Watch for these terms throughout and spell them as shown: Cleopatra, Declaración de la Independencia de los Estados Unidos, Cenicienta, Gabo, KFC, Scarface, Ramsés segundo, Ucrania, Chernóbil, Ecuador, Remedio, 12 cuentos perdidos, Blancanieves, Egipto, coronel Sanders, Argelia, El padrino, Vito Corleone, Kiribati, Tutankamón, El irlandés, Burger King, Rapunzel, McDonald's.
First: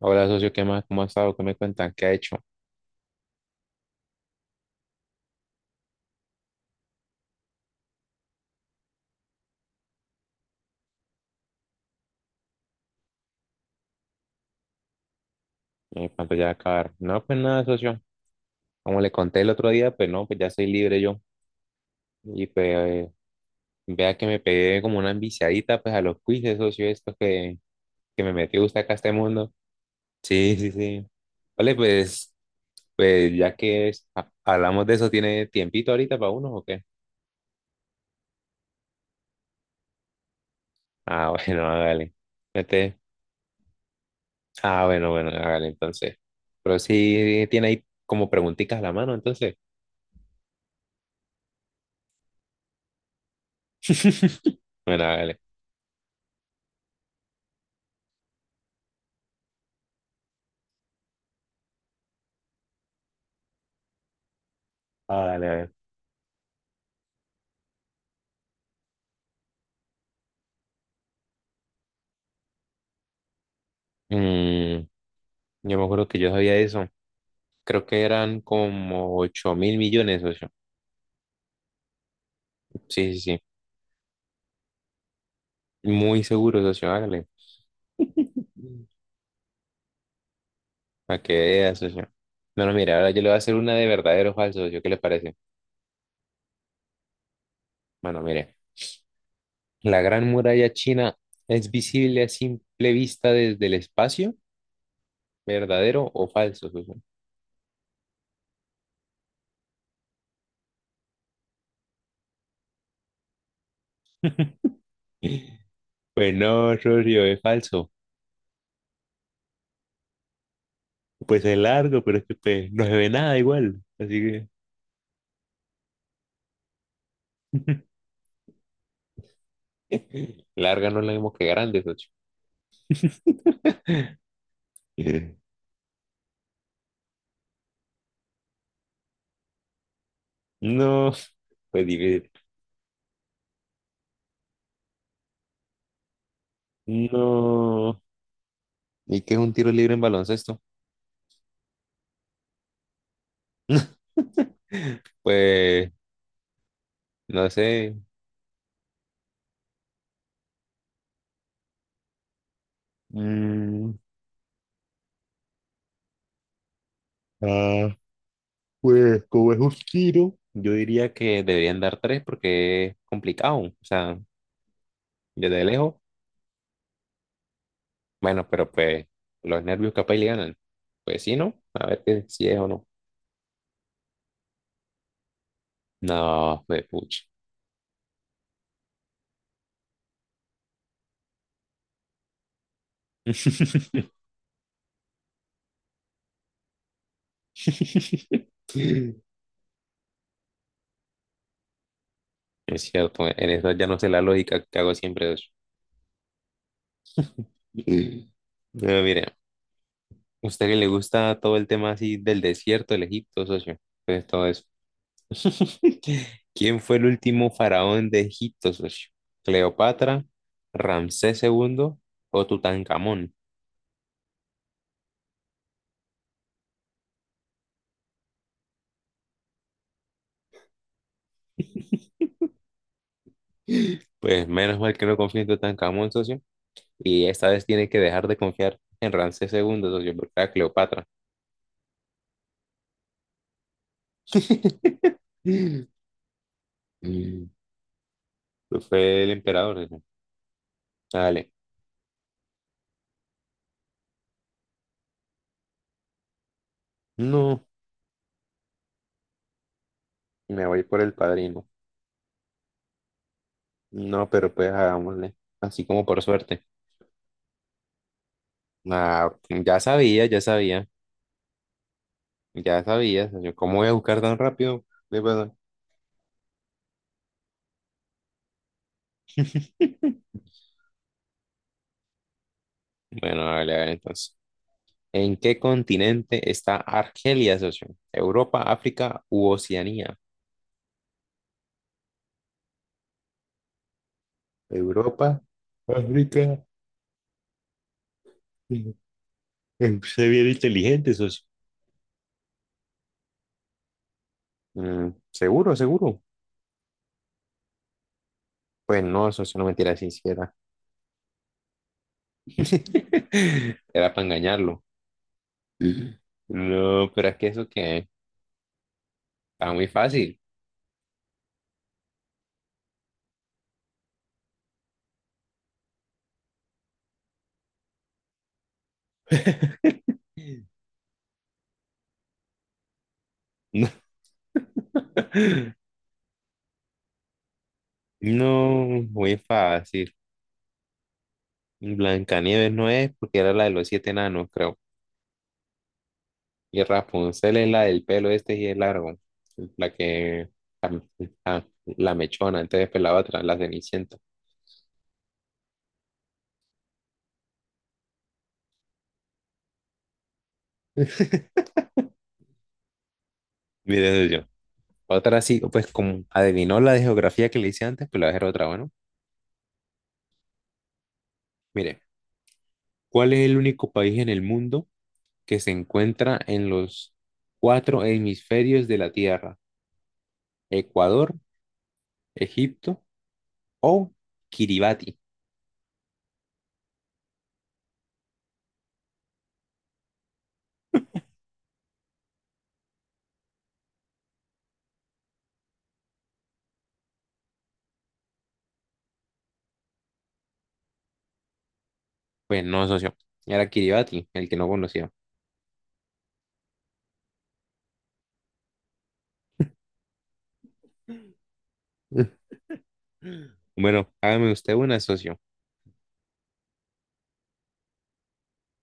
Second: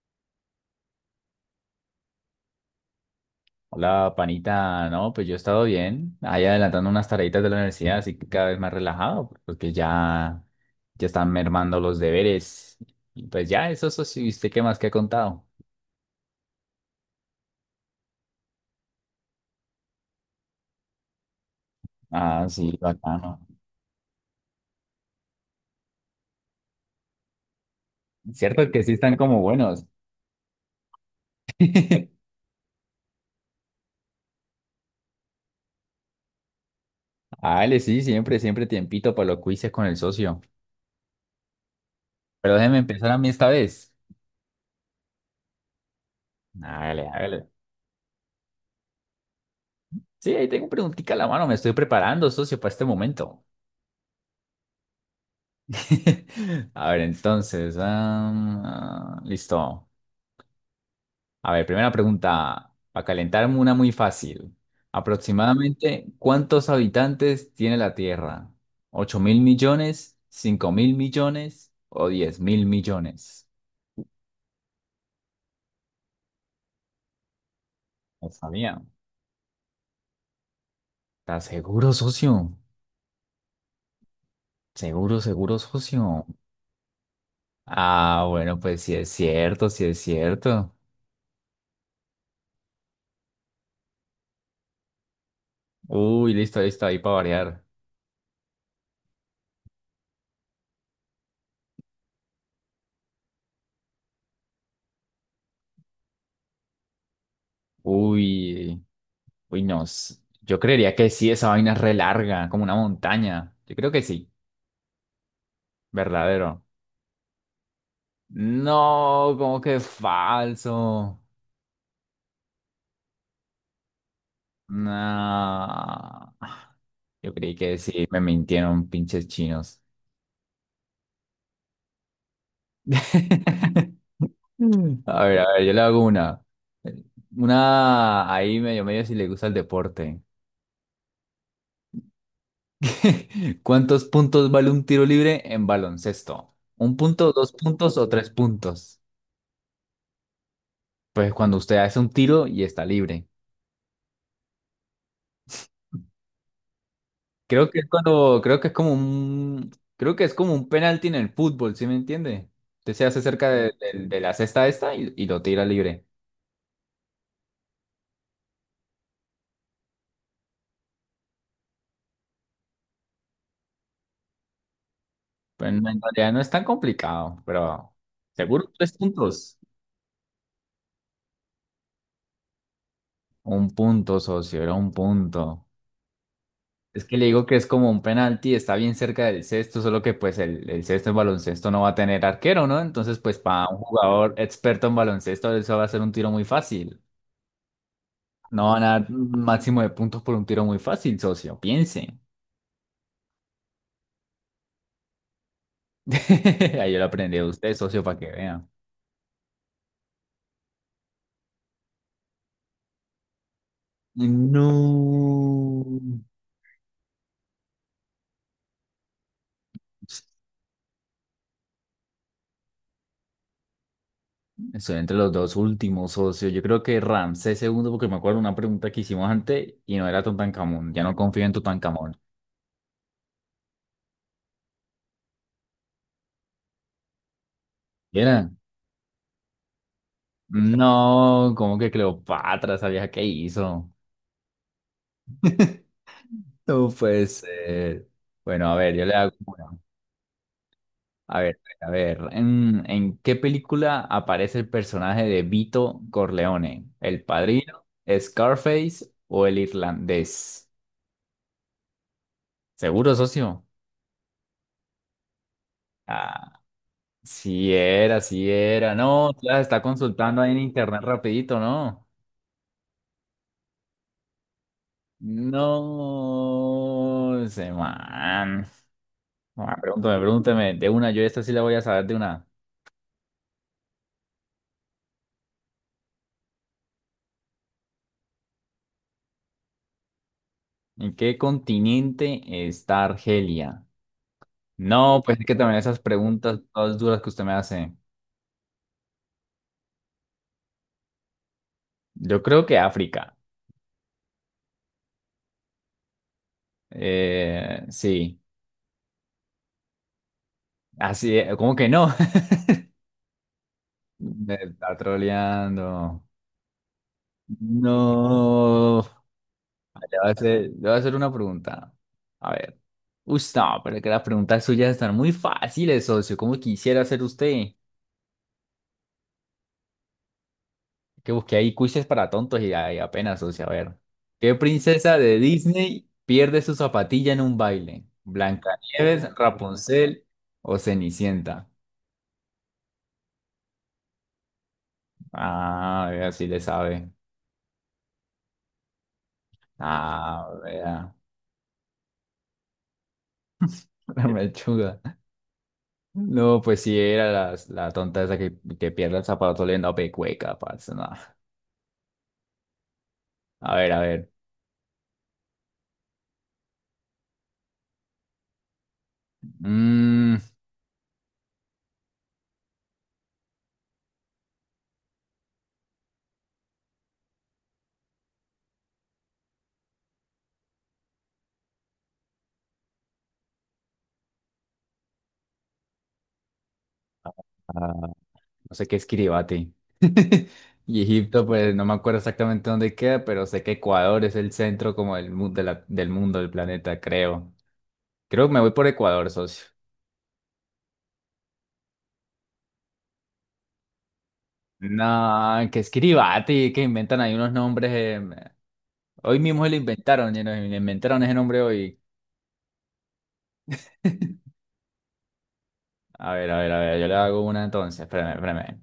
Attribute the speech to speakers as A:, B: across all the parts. A: Hola, socio, ¿qué más? ¿Cómo ha estado? ¿Qué me cuentan? ¿Qué ha hecho?
B: Hola, panita. No, pues yo he estado bien, ahí adelantando unas tareitas de la universidad, así que cada vez más relajado, porque ya, ya están mermando los deberes. Y pues ya, eso sí, ¿usted qué más que ha contado?
A: ¿Cuánto ya va a acabar? No, pues nada, socio. Como le conté el otro día, pues no, pues ya soy libre yo. Y
B: Ah,
A: pues
B: sí, bacano.
A: vea que me pegué como una enviciadita pues a los quizzes, socio, estos que me metió
B: Cierto
A: usted
B: que sí
A: acá a este
B: están como
A: mundo.
B: buenos.
A: Sí, sí, sí. Vale, pues, pues ya que hablamos de eso, ¿tiene tiempito ahorita para uno o qué?
B: Dale, sí, siempre, siempre tiempito para los quizzes con el socio.
A: Ah, bueno, hágale.
B: Pero déjeme
A: Mete.
B: empezar a mí esta vez.
A: Ah, bueno, bueno, hágale entonces. Pero
B: Dale,
A: sí
B: dale.
A: tiene ahí como preguntitas a la mano, entonces.
B: Sí, ahí tengo preguntica a la mano, me estoy preparando, socio, para este momento.
A: Bueno, hágale.
B: A ver, entonces, listo. A ver, primera pregunta, para calentarme una muy fácil.
A: Vale, a ver.
B: Aproximadamente, ¿cuántos habitantes tiene la Tierra? ¿8.000 millones? ¿5.000 millones? ¿O 10.000 millones?
A: Mm, yo me acuerdo que yo sabía eso. Creo que
B: No
A: eran
B: sabía.
A: como 8 mil millones, socio.
B: ¿Estás seguro, socio?
A: Sí, sí, sí.
B: Seguro, seguro,
A: Muy
B: socio.
A: seguro, socio. Hágale.
B: Ah, bueno, pues sí es cierto, sí es cierto.
A: Para que veas, socio. Bueno, mira, ahora yo le voy a hacer una de verdadero o falso, socio. ¿Qué le parece?
B: Uy, listo, listo, ahí para variar.
A: Bueno, mire. ¿La Gran Muralla China es visible a simple vista desde el espacio? ¿Verdadero o falso, socio?
B: Uy, uy, no. Yo creería que sí, esa vaina es re larga, como una montaña. Yo creo que sí,
A: Pues
B: verdadero.
A: no, socio, es falso.
B: No, como que falso.
A: Pues es largo, pero es que pues, no se ve nada igual. Así
B: No. Yo creí que
A: que...
B: sí, me mintieron pinches chinos.
A: Larga no es lo mismo que grande, socio.
B: Mm.
A: Eh,
B: A ver, yo le hago una. Una ahí medio medio si le gusta el deporte.
A: No, pues difícil.
B: ¿Cuántos puntos vale un tiro libre en baloncesto? ¿Un punto, dos puntos
A: No.
B: o tres puntos?
A: ¿Y qué es un tiro libre en baloncesto?
B: Pues cuando usted hace un tiro y está libre.
A: Pues, no
B: Creo que es
A: sé.
B: cuando, creo que es como un, creo que es como un penalti en el fútbol, ¿sí me entiende? Usted se hace cerca de,
A: Mm,
B: de la cesta esta y lo tira libre.
A: ah, pues como es un tiro, yo diría que deberían dar tres porque es complicado. O sea, desde
B: Pero en
A: lejos.
B: en realidad no es tan complicado, pero
A: Bueno, pero
B: seguro tres
A: pues
B: puntos.
A: los nervios capaz y le ganan. Pues sí, ¿no? A ver que, si es o no.
B: Un punto, socio, era un punto.
A: No, pues
B: Es que
A: pucha.
B: le digo que es como un penalti, está bien cerca del cesto, solo que pues el cesto en baloncesto no va a tener arquero, ¿no? Entonces pues para un jugador experto en baloncesto eso va a ser un tiro muy fácil. No van a dar un máximo de puntos por un tiro muy fácil, socio, piense.
A: Es cierto, en eso ya no sé la lógica que hago siempre.
B: Ahí yo lo aprendí a usted, socio, para que
A: Mm.
B: vean.
A: Bueno, mire, a usted que le gusta todo el tema así del desierto, del Egipto, socio, pues todo eso.
B: No.
A: ¿Quién fue el último faraón de Egipto, socio? ¿Cleopatra, Ramsés II o Tutankamón?
B: Estoy entre los dos últimos, socio. Yo creo que Ramsés segundo, porque me acuerdo una pregunta que hicimos antes y no era Tutankamón. Ya no confío en Tutankamón.
A: Pues menos mal que no confío en Tutankamón, socio. Y esta vez tiene que
B: ¿Qué
A: dejar de
B: ¿Era?
A: confiar en Ramsés II, socio, porque era Cleopatra.
B: No, como que Cleopatra, ¿sabías qué hizo? No puede
A: Mm,
B: ser. Bueno, a
A: pues
B: ver, yo le
A: fue el
B: hago una.
A: emperador, socio. Dale.
B: A ver, ¿en qué película aparece el personaje de Vito Corleone? ¿El
A: No,
B: padrino, Scarface o el
A: me
B: irlandés?
A: voy por el padrino.
B: ¿Seguro, socio?
A: No, pero pues hagámosle. Así como por
B: Ah,
A: suerte.
B: sí era, sí era. No,
A: Ah,
B: la
A: ya
B: está
A: sabía, ya
B: consultando ahí en
A: sabía,
B: internet rapidito, ¿no?
A: ya sabía, señor. ¿Cómo voy a buscar tan rápido? De verdad.
B: No, ese man. Ah, pregúntame, pregúntame. De una, yo esta sí la voy a saber de una.
A: Bueno, hágale, hágale entonces. ¿En qué continente está Argelia, socio? ¿Europa, África u Oceanía?
B: ¿En qué continente está Argelia? No,
A: Europa,
B: pues es que también esas
A: África.
B: preguntas todas duras que usted me hace.
A: Se bien inteligente, socio.
B: Yo creo que África.
A: ¿Seguro, seguro?
B: Sí.
A: Pues no, socio, no mentira, si hiciera.
B: Así, ¿cómo que no?
A: Era para
B: Me
A: engañarlo.
B: está troleando.
A: No, pero es que eso que
B: No.
A: está muy
B: Le voy a
A: fácil.
B: hacer, le voy a hacer una pregunta. A ver. Uy, no, pero es que las preguntas suyas están muy fáciles, socio. ¿Cómo quisiera hacer usted? Que busqué ahí quizzes para tontos y, ahí apenas, socio. A ver. ¿Qué princesa de Disney pierde su zapatilla en un baile?
A: No,
B: ¿Blancanieves,
A: muy fácil.
B: Rapunzel o Cenicienta?
A: Blancanieves no es porque era la de los siete enanos, creo.
B: Ah, vea, sí le
A: Y
B: sabe.
A: Rapunzel es la del pelo este y es largo. La que.
B: Ah,
A: La,
B: vea,
A: la- la mechona, entonces pues la otra, la cenicienta.
B: la mechuda. No, pues sí, era la, tonta esa que pierde el zapato oliendo a pecueca, parce, no. A ver, a
A: Mire,
B: ver.
A: yo. Otra sí, pues como adivinó la de geografía que le hice antes, pues la voy a hacer otra, bueno.
B: Mm,
A: Mire, ¿cuál es el único país en el mundo que se encuentra en los cuatro hemisferios de la Tierra? Ecuador, Egipto, o Kiribati.
B: ah, no sé qué es Kiribati. Y Egipto, pues no me acuerdo exactamente dónde queda, pero sé que Ecuador es el centro como del, del mundo, del planeta, creo. Creo que me voy por Ecuador, socio.
A: Pues no, socio. Era Kiribati, el que no conocía.
B: No, que es Kiribati, que inventan ahí unos nombres. Hoy mismo se lo inventaron, y nos inventaron ese nombre hoy.
A: Bueno, hágame usted una, socio.
B: A ver, a ver, a ver, yo le hago una entonces. Espérame, espérame.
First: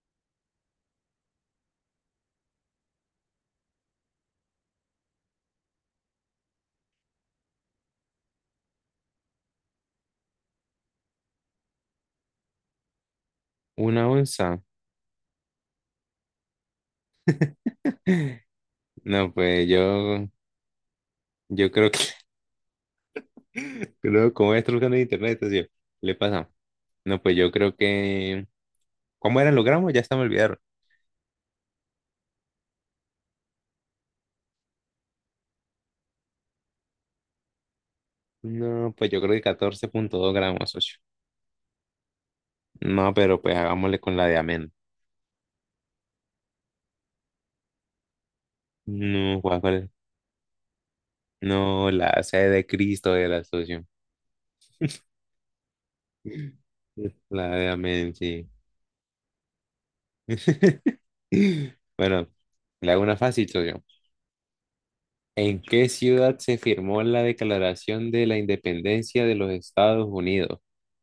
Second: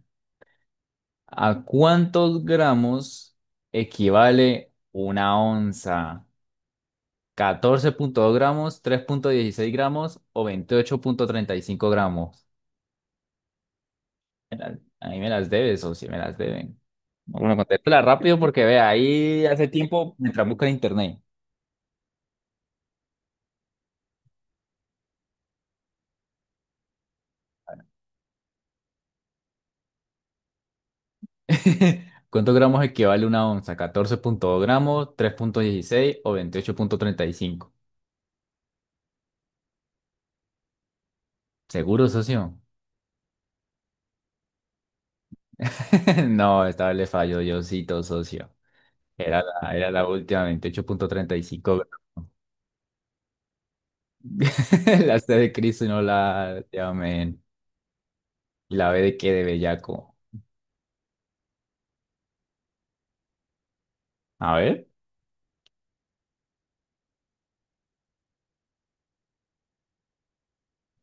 B: ¿A cuántos gramos equivale una onza? ¿14.2 gramos, 3.16 gramos o 28.35 gramos?
A: ¿Una onza?
B: A mí me las debes o si me las deben. No, bueno, contéstala rápido porque vea,
A: No,
B: ahí
A: pues
B: hace tiempo mientras busca en internet.
A: yo creo que, creo, como estoy buscando en internet, socio, le pasa. No, pues yo creo que, ¿cómo eran los gramos? Ya se me olvidaron.
B: ¿Cuántos gramos equivale una onza? Catorce punto dos gramos, tres punto dieciséis o 28.35.
A: No, pues yo creo que 14,2 gramos, socio.
B: ¿Seguro, socio?
A: No, pero pues hagámosle con la de amén.
B: No, esta vez le falló Diosito, socio.
A: No,
B: Era
A: ¿cuál
B: la,
A: es?
B: era la última, 28.35
A: No,
B: gramos.
A: la C de Cristo era, socio.
B: La C de Cristo y no la de amén.
A: La de amén, sí.
B: ¿Y la B de qué? De bellaco.
A: Bueno, le hago una fácil, socio.
B: A ver.
A: ¿En qué ciudad se firmó la Declaración de la Independencia de los Estados Unidos?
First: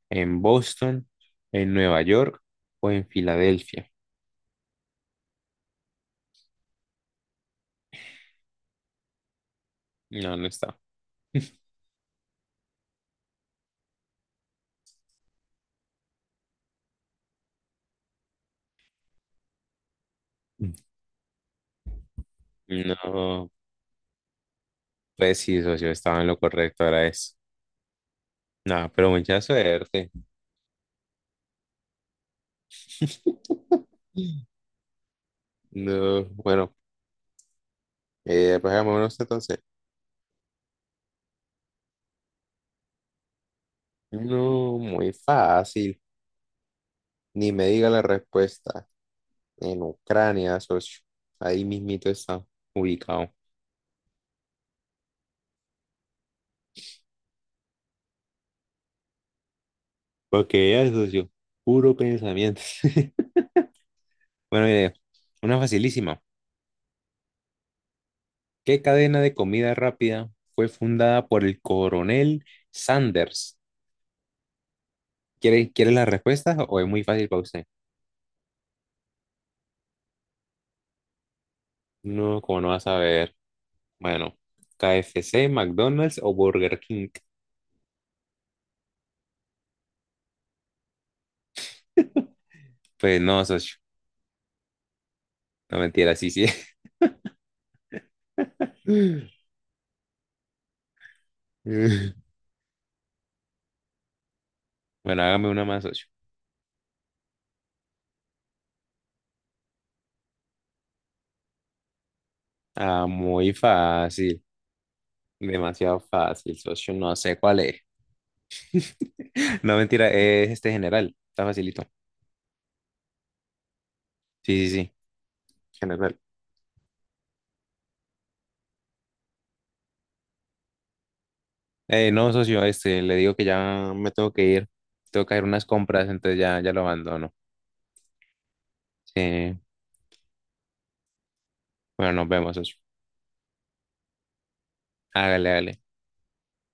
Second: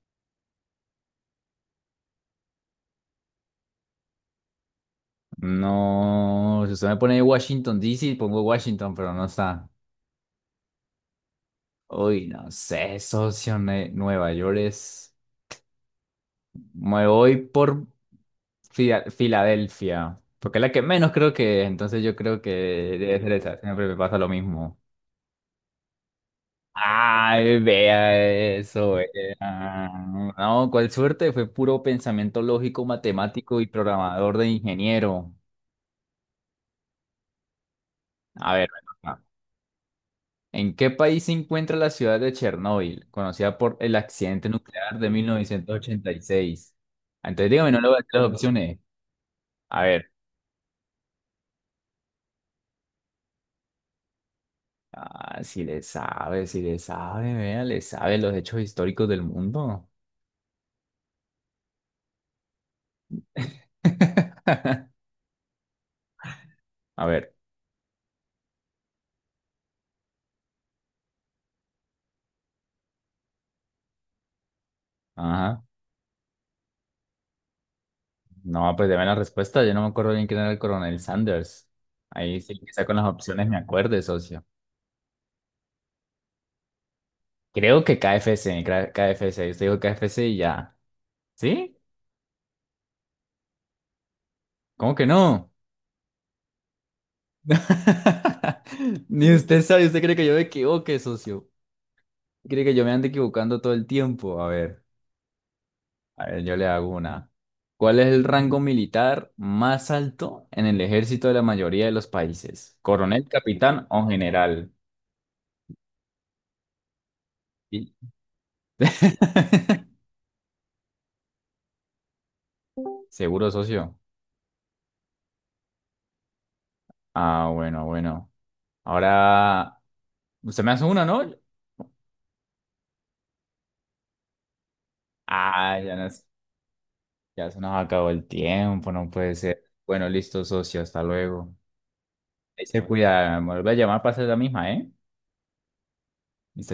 A: ¿En Boston, en Nueva York o en Filadelfia?
B: No, si usted me pone Washington D. C. pongo Washington, pero no está.
A: No, no está.
B: Uy, no sé, socio, Nueva York es... Me voy por Filadelfia, porque es la que menos creo que es, entonces yo creo que debe ser
A: No,
B: esa. Siempre me pasa lo mismo.
A: pues sí, socio, estaba en lo correcto, era eso.
B: Ay, vea
A: No,
B: eso,
A: pero mucha
B: vea.
A: suerte.
B: No, cuál suerte, fue puro pensamiento lógico, matemático y programador de ingeniero.
A: No, bueno,
B: A ver,
A: pues
B: ven,
A: hagámonos entonces.
B: ¿en qué país se encuentra la ciudad de Chernóbil, conocida por el accidente
A: No,
B: nuclear de
A: muy fácil.
B: 1986?
A: Ni
B: Entonces
A: me
B: dígame, no le
A: diga
B: voy a
A: la
B: dar las opciones.
A: respuesta. En
B: A ver,
A: Ucrania, socio. Ahí mismito está ubicado.
B: ah, si le sabe, si le sabe, vea, le sabe los hechos históricos del mundo.
A: Porque ya, es, socio, puro pensamiento. Bueno, mire, una facilísima.
B: A ver,
A: ¿Qué cadena de comida rápida fue fundada por el coronel Sanders?
B: ajá.
A: ¿Quiere, quiere las respuestas o es muy fácil para usted?
B: No, pues deme la respuesta. Yo no me acuerdo bien quién era el coronel Sanders.
A: No,
B: Ahí sí,
A: como no va a
B: quizá con las
A: saber.
B: opciones me acuerde,
A: Bueno,
B: socio.
A: KFC, McDonald's o Burger King.
B: Creo que KFC, KFC. Usted dijo KFC y ya. ¿Sí?
A: Pues no, socio.
B: ¿Cómo que no?
A: No mentira, sí, sí.
B: Ni usted sabe, usted cree que yo me equivoque, socio. Cree que yo me ando equivocando todo el tiempo.
A: Bueno, hágame una más, socio.
B: A ver, yo le hago una. ¿Cuál es el rango militar más alto en el ejército de la mayoría de los países?
A: Ah,
B: ¿Coronel,
A: muy
B: capitán o
A: fácil.
B: general?
A: Demasiado fácil, socio. No sé cuál es.
B: Y-
A: No, mentira, es este general. Está facilito.
B: Seguro, socio.
A: Sí, sí, sí, general.
B: Ah, bueno, bueno. Ahora, usted me hace una, ¿no?
A: No, socio, este, le digo que ya me tengo que ir. Tengo que hacer unas
B: Ah, ya,
A: compras, entonces ya, ya lo abandono.
B: ya se nos acabó el tiempo, no puede
A: Sí.
B: ser. Bueno, listo, socio, hasta luego.
A: Bueno, nos vemos,
B: Ahí
A: socio.
B: se cuida, me vuelve a llamar para hacer la misma, ¿eh?
A: Hágale, hágale.